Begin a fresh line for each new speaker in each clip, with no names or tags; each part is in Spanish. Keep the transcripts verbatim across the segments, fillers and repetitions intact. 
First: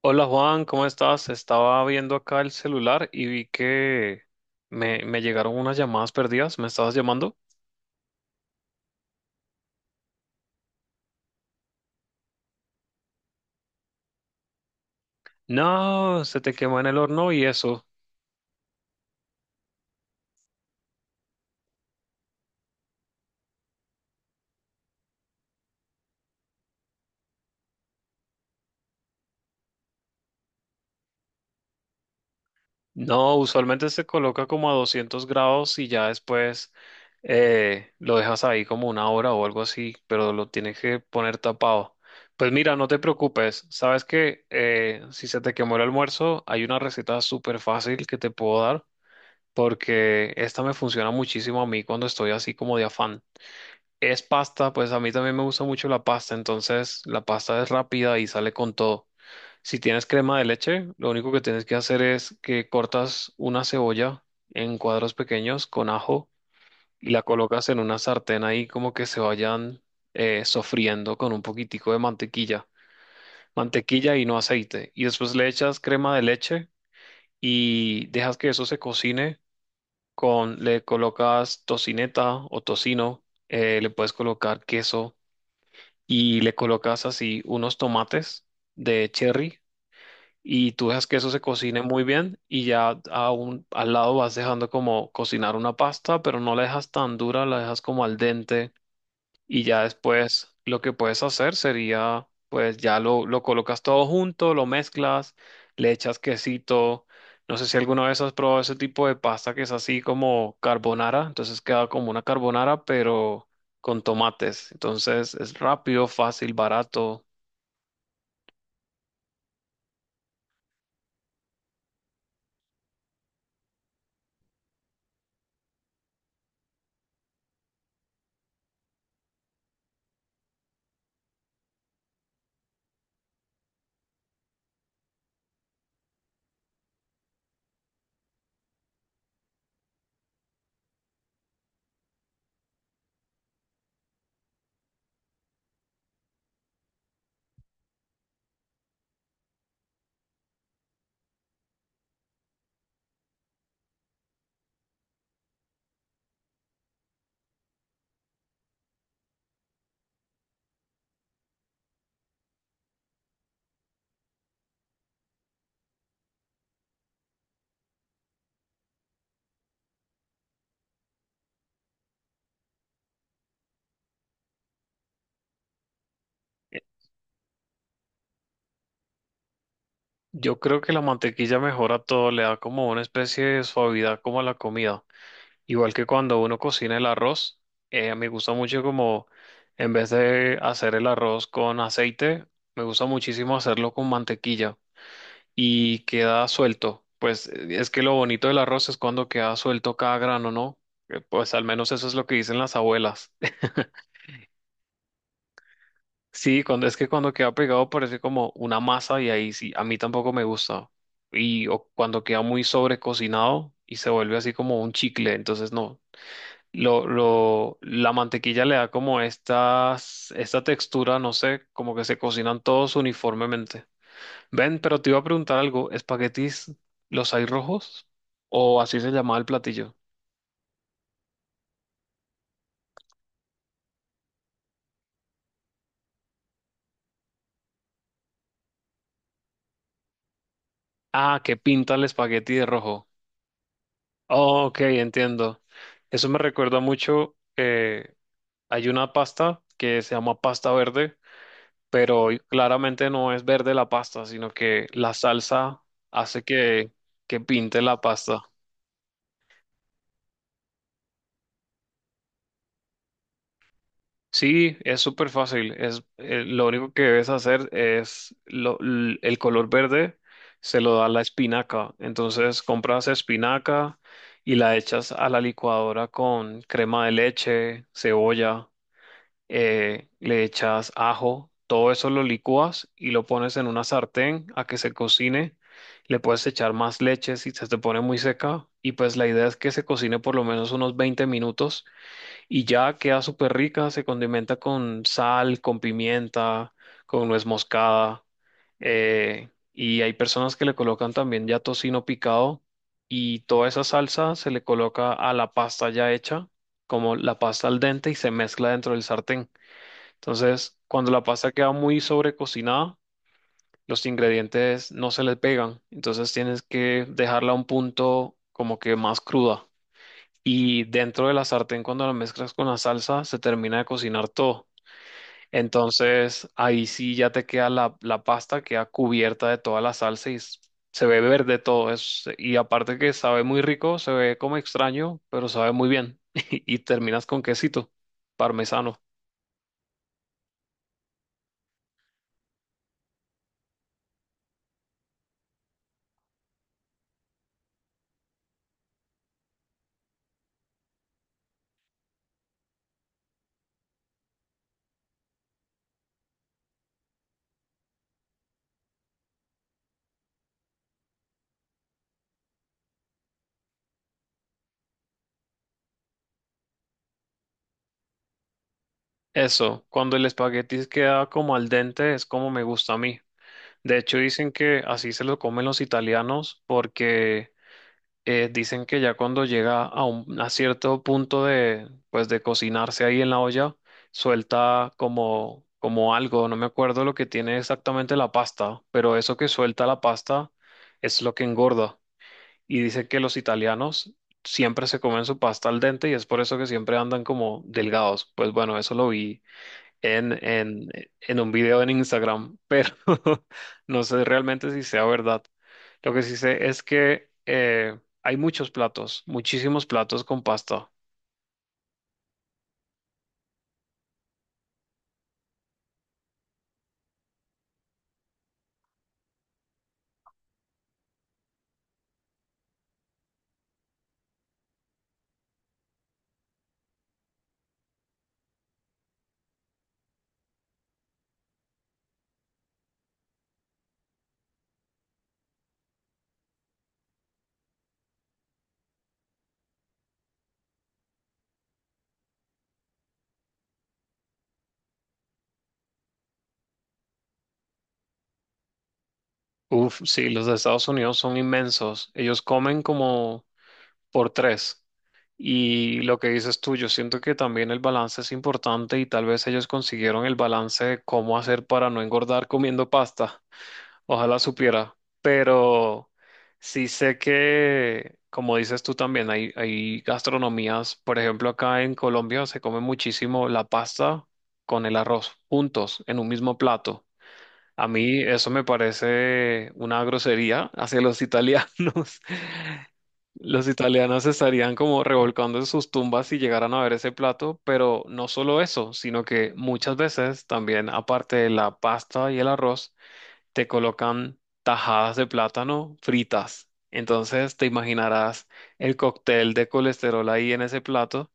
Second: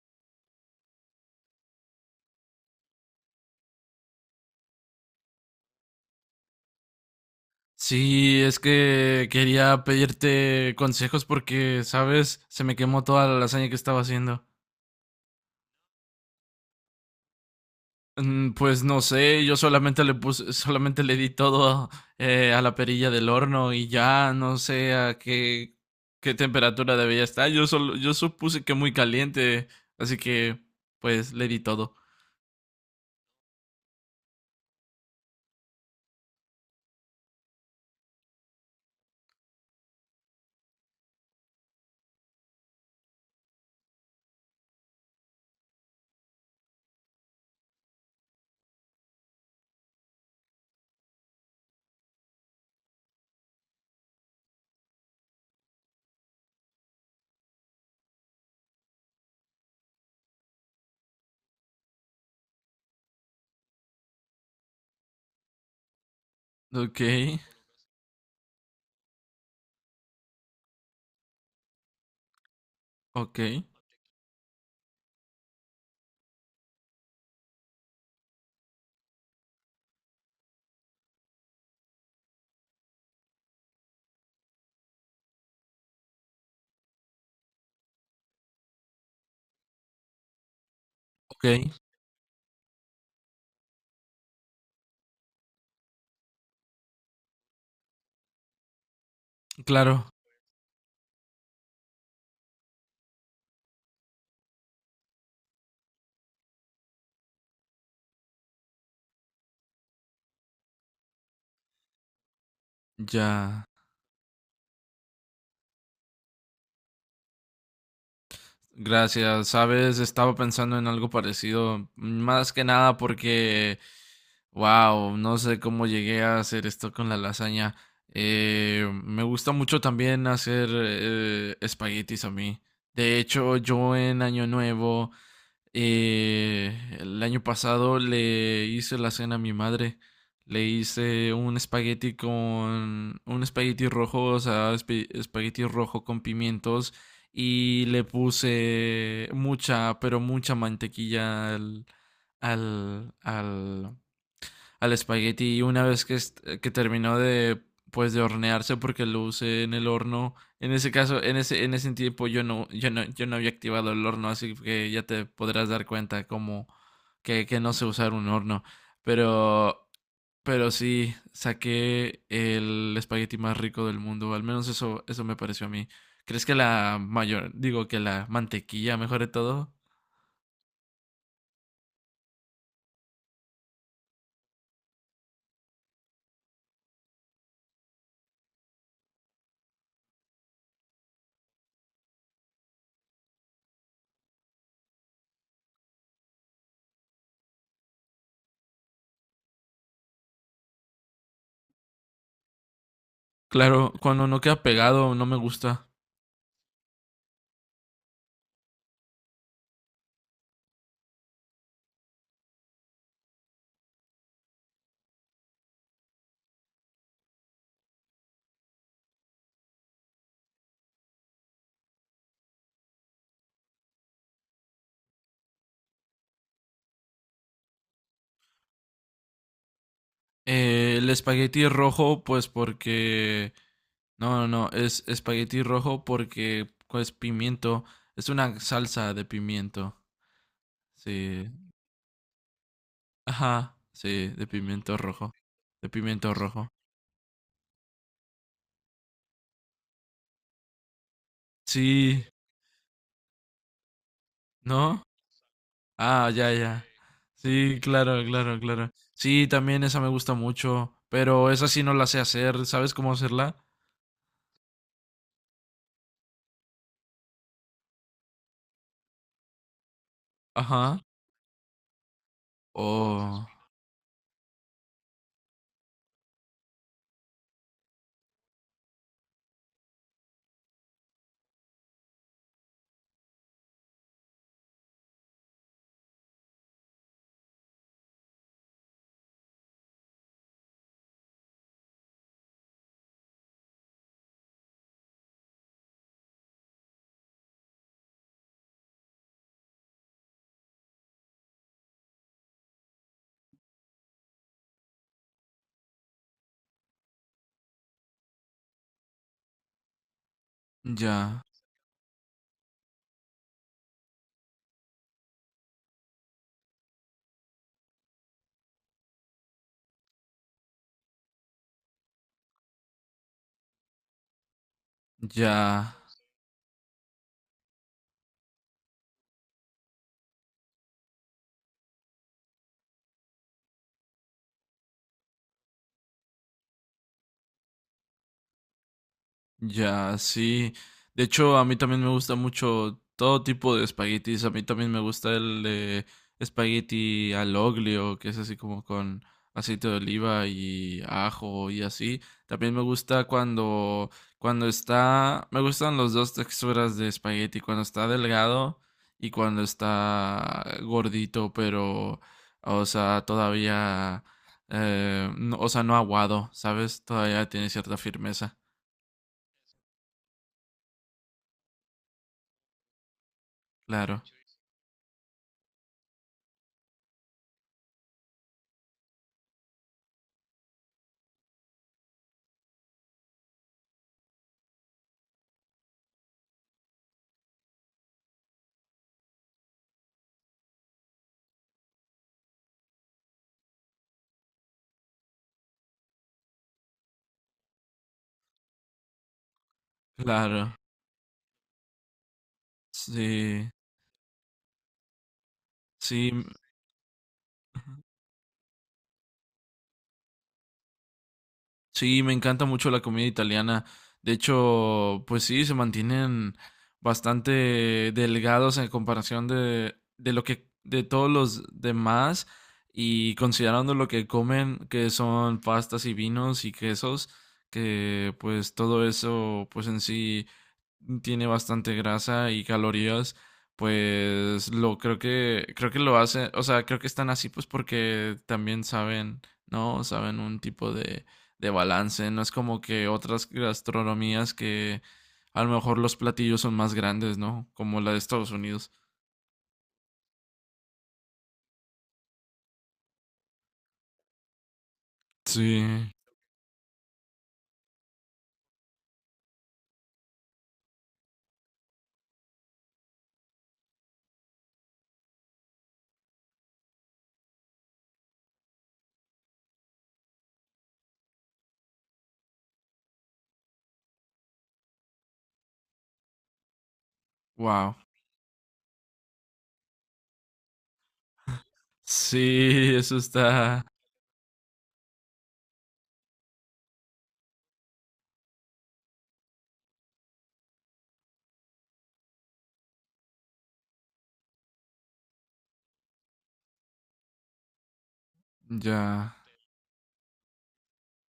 Hola Juan, ¿cómo estás? Estaba viendo acá el celular y vi que me, me llegaron unas llamadas perdidas. ¿Me estabas llamando?
Sí, es que quería pedirte consejos porque, sabes, se me quemó toda la lasaña que estaba haciendo.
No, se te quemó en el horno y eso.
Mm, pues no sé, yo solamente le puse, solamente le di todo eh, a la perilla del horno y ya no sé a qué, qué temperatura debía estar. Yo solo, yo supuse que muy caliente, así que pues le di todo.
No, usualmente se coloca como a doscientos grados y ya después eh, lo dejas ahí como una hora o algo así, pero lo tienes que poner tapado. Pues mira, no te preocupes. Sabes que eh, si se te quemó el almuerzo, hay una receta súper fácil que te puedo dar porque esta me funciona muchísimo a mí cuando estoy así como de afán. Es pasta, pues a mí también me gusta mucho la pasta, entonces la pasta es rápida y sale con todo. Si tienes crema de leche, lo único que tienes que hacer es que cortas una cebolla en cuadros pequeños con ajo
Ok,
y la colocas en una sartén ahí como que se vayan eh, sofriendo con un poquitico de mantequilla,
ok,
mantequilla y no aceite. Y después le echas crema de leche y dejas que eso se cocine con, le colocas tocineta o tocino, eh, le puedes colocar queso y le colocas así unos tomates de cherry y tú dejas que eso se
ok,
cocine muy bien y ya a un- al lado vas dejando como cocinar una pasta, pero no la dejas tan dura, la dejas como al dente y ya
claro,
después lo que puedes hacer sería, pues ya lo, lo colocas todo junto, lo mezclas, le echas quesito. No sé si alguna vez has probado ese tipo de pasta que es así como carbonara, entonces queda como una carbonara, pero
ya.
con tomates. Entonces es rápido, fácil, barato.
Gracias, sabes, estaba pensando en algo parecido, más que nada porque, wow, no sé cómo llegué a hacer esto con la lasaña. Eh, me gusta mucho también hacer eh, espaguetis a mí. De hecho, yo en Año Nuevo, eh, el año pasado le hice la cena a mi madre. Le hice un espagueti con un espagueti rojo, o sea, espe- espagueti rojo con pimientos y le puse mucha, pero mucha mantequilla al al al al espagueti, y una vez que, est- que terminó de pues de hornearse porque lo usé en el horno. En ese caso, en ese en ese tiempo yo no yo no yo no había activado el horno, así que ya te podrás dar cuenta como que, que no sé usar un horno, pero pero sí saqué el espagueti más rico del mundo, al menos eso eso me pareció a mí. ¿Crees que la mayor, digo que la mantequilla mejore todo?
Yo creo que la mantequilla mejora todo, le da como una especie de suavidad como a la comida. Igual que cuando uno cocina el arroz, eh, me gusta mucho como en vez de hacer el arroz con aceite, me gusta muchísimo hacerlo con mantequilla y queda suelto. Pues eh, es que lo bonito del arroz es cuando queda suelto cada grano, ¿no? Eh, Pues al menos eso es lo que dicen las abuelas.
Claro, cuando no queda pegado no me gusta.
Sí, cuando es que cuando queda pegado parece como una masa y ahí sí, a mí tampoco me gusta. Y o cuando queda muy sobrecocinado y se vuelve así como un chicle, entonces no. Lo, lo, la mantequilla le da como estas, esta textura, no sé, como que se cocinan todos uniformemente. Ven, pero te iba a preguntar algo, ¿espaguetis los hay rojos? ¿O así se llamaba el platillo?
Eh, el espagueti rojo, pues porque... No, no, no, es espagueti rojo porque pues pimiento. Es una salsa de pimiento.
Ah,
Sí.
que pinta el espagueti de rojo.
Ajá, sí, de
Oh, ok,
pimiento rojo.
entiendo.
De
Eso
pimiento
me
rojo.
recuerda mucho, eh, hay una pasta que se llama pasta verde,
Sí,
pero claramente no es verde la pasta, sino que
¿no?
la salsa
Ah,
hace
ya, ya.
que, que
Sí,
pinte la
claro,
pasta.
claro, claro. Sí, también esa me gusta mucho, pero esa sí no la sé hacer. ¿Sabes cómo hacerla?
Sí, es súper fácil. Es, eh, lo único que debes hacer es lo- l- el color verde, se lo
Ajá.
da la espinaca. Entonces compras
Oh,
espinaca y la echas a la licuadora con crema de leche, cebolla, eh, le echas ajo, todo eso lo licúas y lo pones en una sartén a que se cocine. Le puedes echar más leche si se te pone muy seca y pues la idea es que se cocine por lo menos unos veinte minutos y ya queda súper rica, se condimenta con sal, con pimienta, con nuez moscada, eh, y hay personas que le colocan también ya tocino picado y toda esa salsa se le coloca a la pasta ya hecha, como la pasta al dente y se mezcla dentro del sartén. Entonces, cuando la
ya,
pasta queda muy sobrecocinada, los ingredientes no se le pegan, entonces tienes que dejarla a un punto como que más cruda y dentro de la sartén cuando la mezclas con la salsa se termina de cocinar todo.
ya.
Entonces ahí sí ya te queda la, la pasta, queda cubierta de toda la salsa y s- se ve verde todo eso. Y aparte que sabe muy rico, se ve como extraño, pero sabe muy bien. Y terminas con quesito parmesano.
Ya, sí. De hecho, a mí también me gusta mucho todo tipo de espaguetis. A mí también me gusta el de espagueti al oglio, que es así como con aceite de oliva y ajo y así. También me gusta cuando, cuando está, me gustan las dos texturas de espagueti, cuando está delgado y cuando está gordito, pero, o sea, todavía, eh, no- o sea, no aguado, ¿sabes? Todavía tiene cierta firmeza.
Eso, cuando el espagueti queda como al dente es como me gusta a mí. De hecho
Claro.
dicen que así se lo comen los italianos porque eh, dicen que ya cuando llega a un a cierto punto de, pues, de cocinarse ahí en la olla, suelta como, como algo, no me acuerdo lo que tiene exactamente la pasta, pero eso que suelta la pasta es lo que engorda. Y dicen que los italianos siempre se comen su pasta al dente y es por eso que siempre andan como delgados. Pues bueno, eso lo vi en,
Claro,
en, en un video en Instagram, pero
sí,
no sé realmente si sea verdad. Lo que
sí,
sí
m-
sé es que eh, hay muchos platos, muchísimos platos con pasta.
sí, me encanta mucho la comida italiana. De hecho, pues sí, se mantienen bastante delgados en comparación de, de lo que, de todos los demás y considerando lo que comen, que son pastas y vinos y quesos, que pues todo eso, pues en sí, tiene bastante grasa y calorías, pues lo creo que creo que lo hacen, o sea, creo que están así pues porque también saben, ¿no? Saben un tipo de de balance, no es como que otras gastronomías que a lo mejor los platillos son más grandes, ¿no? Como la de Estados Unidos.
Uf, sí, los de Estados Unidos son inmensos. Ellos comen como por tres.
Sí,
Y lo que dices tú, yo siento que también el balance es importante y tal vez ellos consiguieron el balance de cómo hacer para no engordar comiendo pasta. Ojalá supiera, pero sí sé que, como dices tú también, hay, hay gastronomías, por ejemplo, acá en Colombia se come muchísimo la pasta con el arroz juntos en un mismo plato. A
wow.
mí eso me parece una grosería hacia los italianos.
Sí, eso
Los
está
italianos estarían como revolcando en sus tumbas si llegaran a ver ese plato, pero no solo eso, sino que muchas veces también, aparte de la pasta y el arroz, te colocan tajadas de plátano fritas. Entonces te imaginarás el
ya,
cóctel de colesterol ahí en ese plato,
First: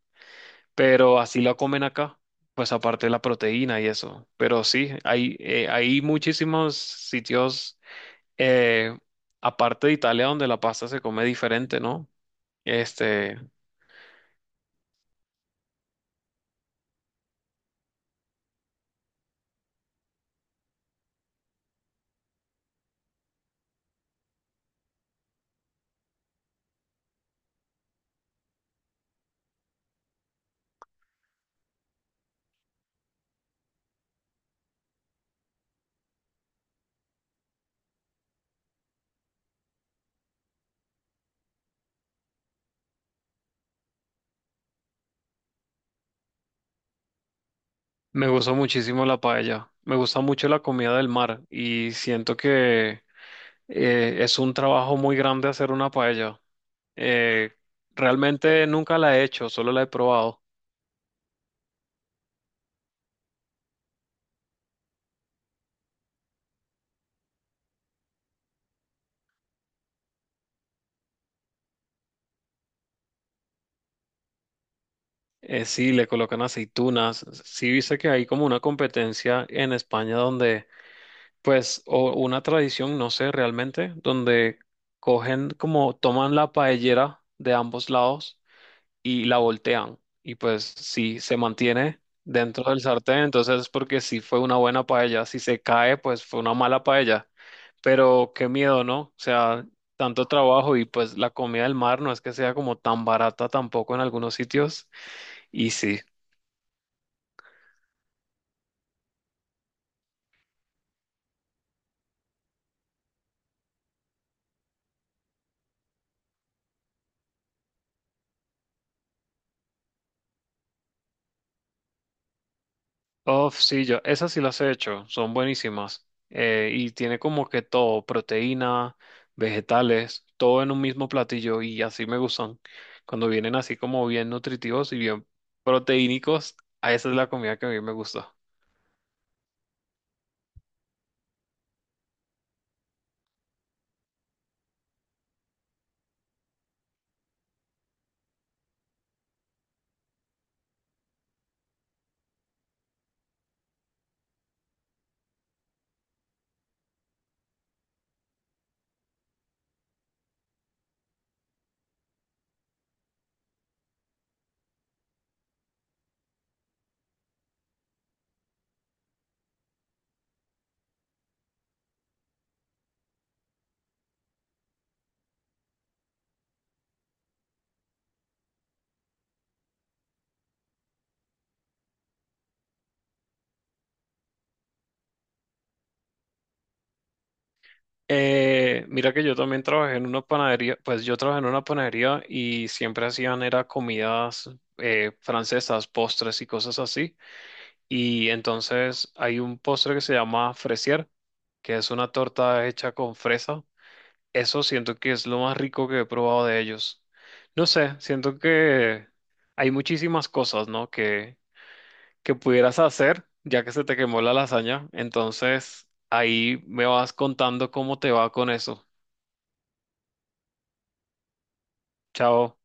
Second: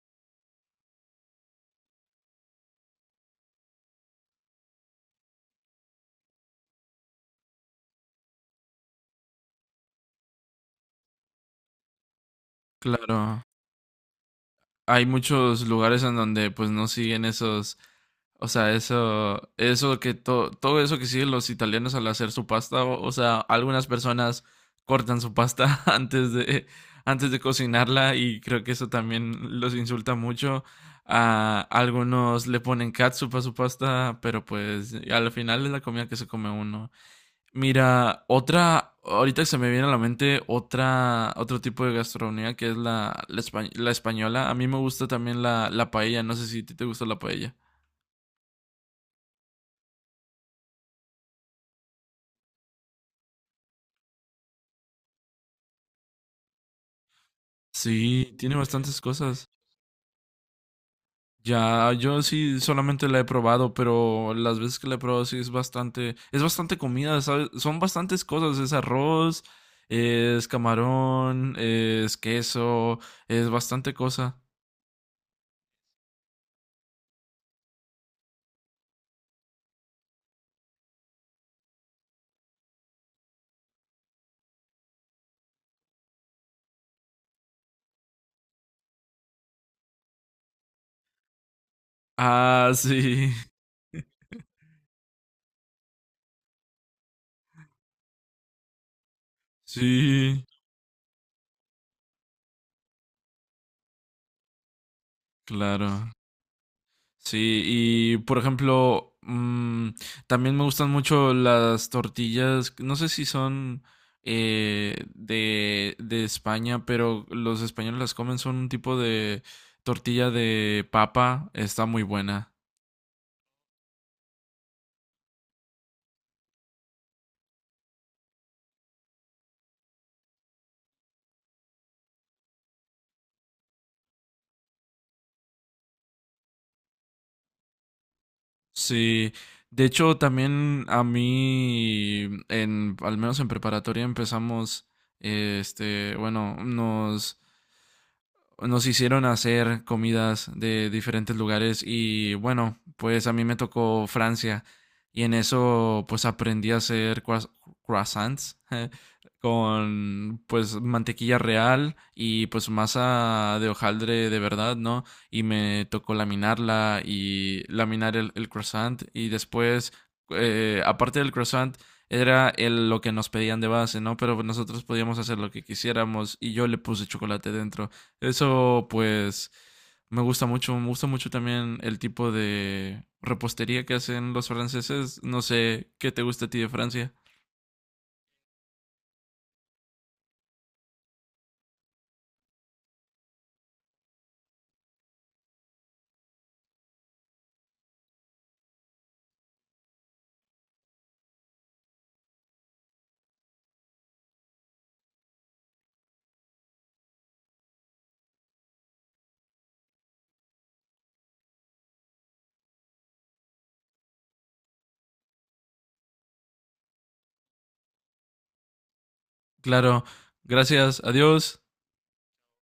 pero así la comen acá, pues aparte de la proteína y eso. Pero sí, hay, eh, hay muchísimos sitios, eh, aparte de Italia, donde la pasta se come diferente, ¿no? Este,
claro. Hay muchos lugares en donde pues no siguen esos, o sea, eso, eso que to- todo eso que siguen los italianos al hacer su pasta, o, o sea, algunas personas cortan su pasta antes de, antes de cocinarla y creo que eso también los insulta mucho. A algunos le ponen catsup a su pasta, pero pues al final es la comida que se come uno. Mira, otra, ahorita se me viene a la mente otra, otro tipo de gastronomía que es la, la, espa- la española. A mí me gusta también la, la paella, no sé si a ti te gusta la paella.
me gustó muchísimo la paella, me gusta mucho la comida del mar y siento que eh, es un trabajo muy grande hacer una paella. Eh,
Sí, tiene
realmente nunca
bastantes
la he
cosas.
hecho, solo la he probado.
Ya, yo sí solamente la he probado, pero las veces que la he probado sí es bastante, es bastante comida, ¿sabes? Son bastantes cosas, es arroz, es camarón, es queso, es bastante cosa.
Eh, sí, le colocan aceitunas. Sí, viste que hay como una competencia en España donde, pues, o una tradición, no sé realmente, donde cogen como, toman la paellera de ambos lados y la voltean. Y pues, si se mantiene dentro
Ah,
del sartén,
sí,
entonces es porque sí fue una buena paella. Si se cae, pues fue una mala paella. Pero qué miedo, ¿no? O sea, tanto
sí,
trabajo y pues la comida del mar no es que sea como tan barata tampoco en algunos sitios. Y sí.
claro. Sí, y por ejemplo, mm, también me gustan mucho las tortillas, no sé si son eh, de, de España, pero los españoles las comen, son un tipo de tortilla de papa, está muy buena.
Oh, sí, yo, esas sí las he hecho, son buenísimas. Eh, y tiene como que todo, proteína, vegetales, todo en un mismo platillo y así me gustan. Cuando vienen así como bien nutritivos y bien proteínicos, a esa es la comida que a mí me gusta.
Sí, de hecho también a mí, en, al menos en preparatoria empezamos, eh, este, bueno, nos nos hicieron hacer comidas de diferentes lugares y bueno, pues a mí me tocó Francia y en eso pues aprendí a hacer croiss- croissants con pues mantequilla real y pues masa de hojaldre de verdad, ¿no? Y me tocó laminarla y laminar el, el croissant y después eh, aparte del croissant era el, lo que nos pedían de base, ¿no? Pero nosotros podíamos hacer lo que quisiéramos y yo le puse chocolate dentro. Eso pues me gusta mucho, me gusta mucho también el tipo de repostería que hacen los franceses. No sé qué te gusta a ti de Francia.
Eh, mira que yo también trabajé en una panadería, pues yo trabajé en una panadería y siempre hacían era comidas eh, francesas, postres y cosas así. Y entonces hay un postre que se llama fresier, que es una torta hecha con fresa. Eso siento que es lo más rico que he probado de ellos. No sé, siento que hay muchísimas cosas, ¿no? Que, que pudieras hacer ya que se te quemó la lasaña. Entonces ahí me vas contando cómo te va con eso.
Claro, gracias, adiós.
Chao.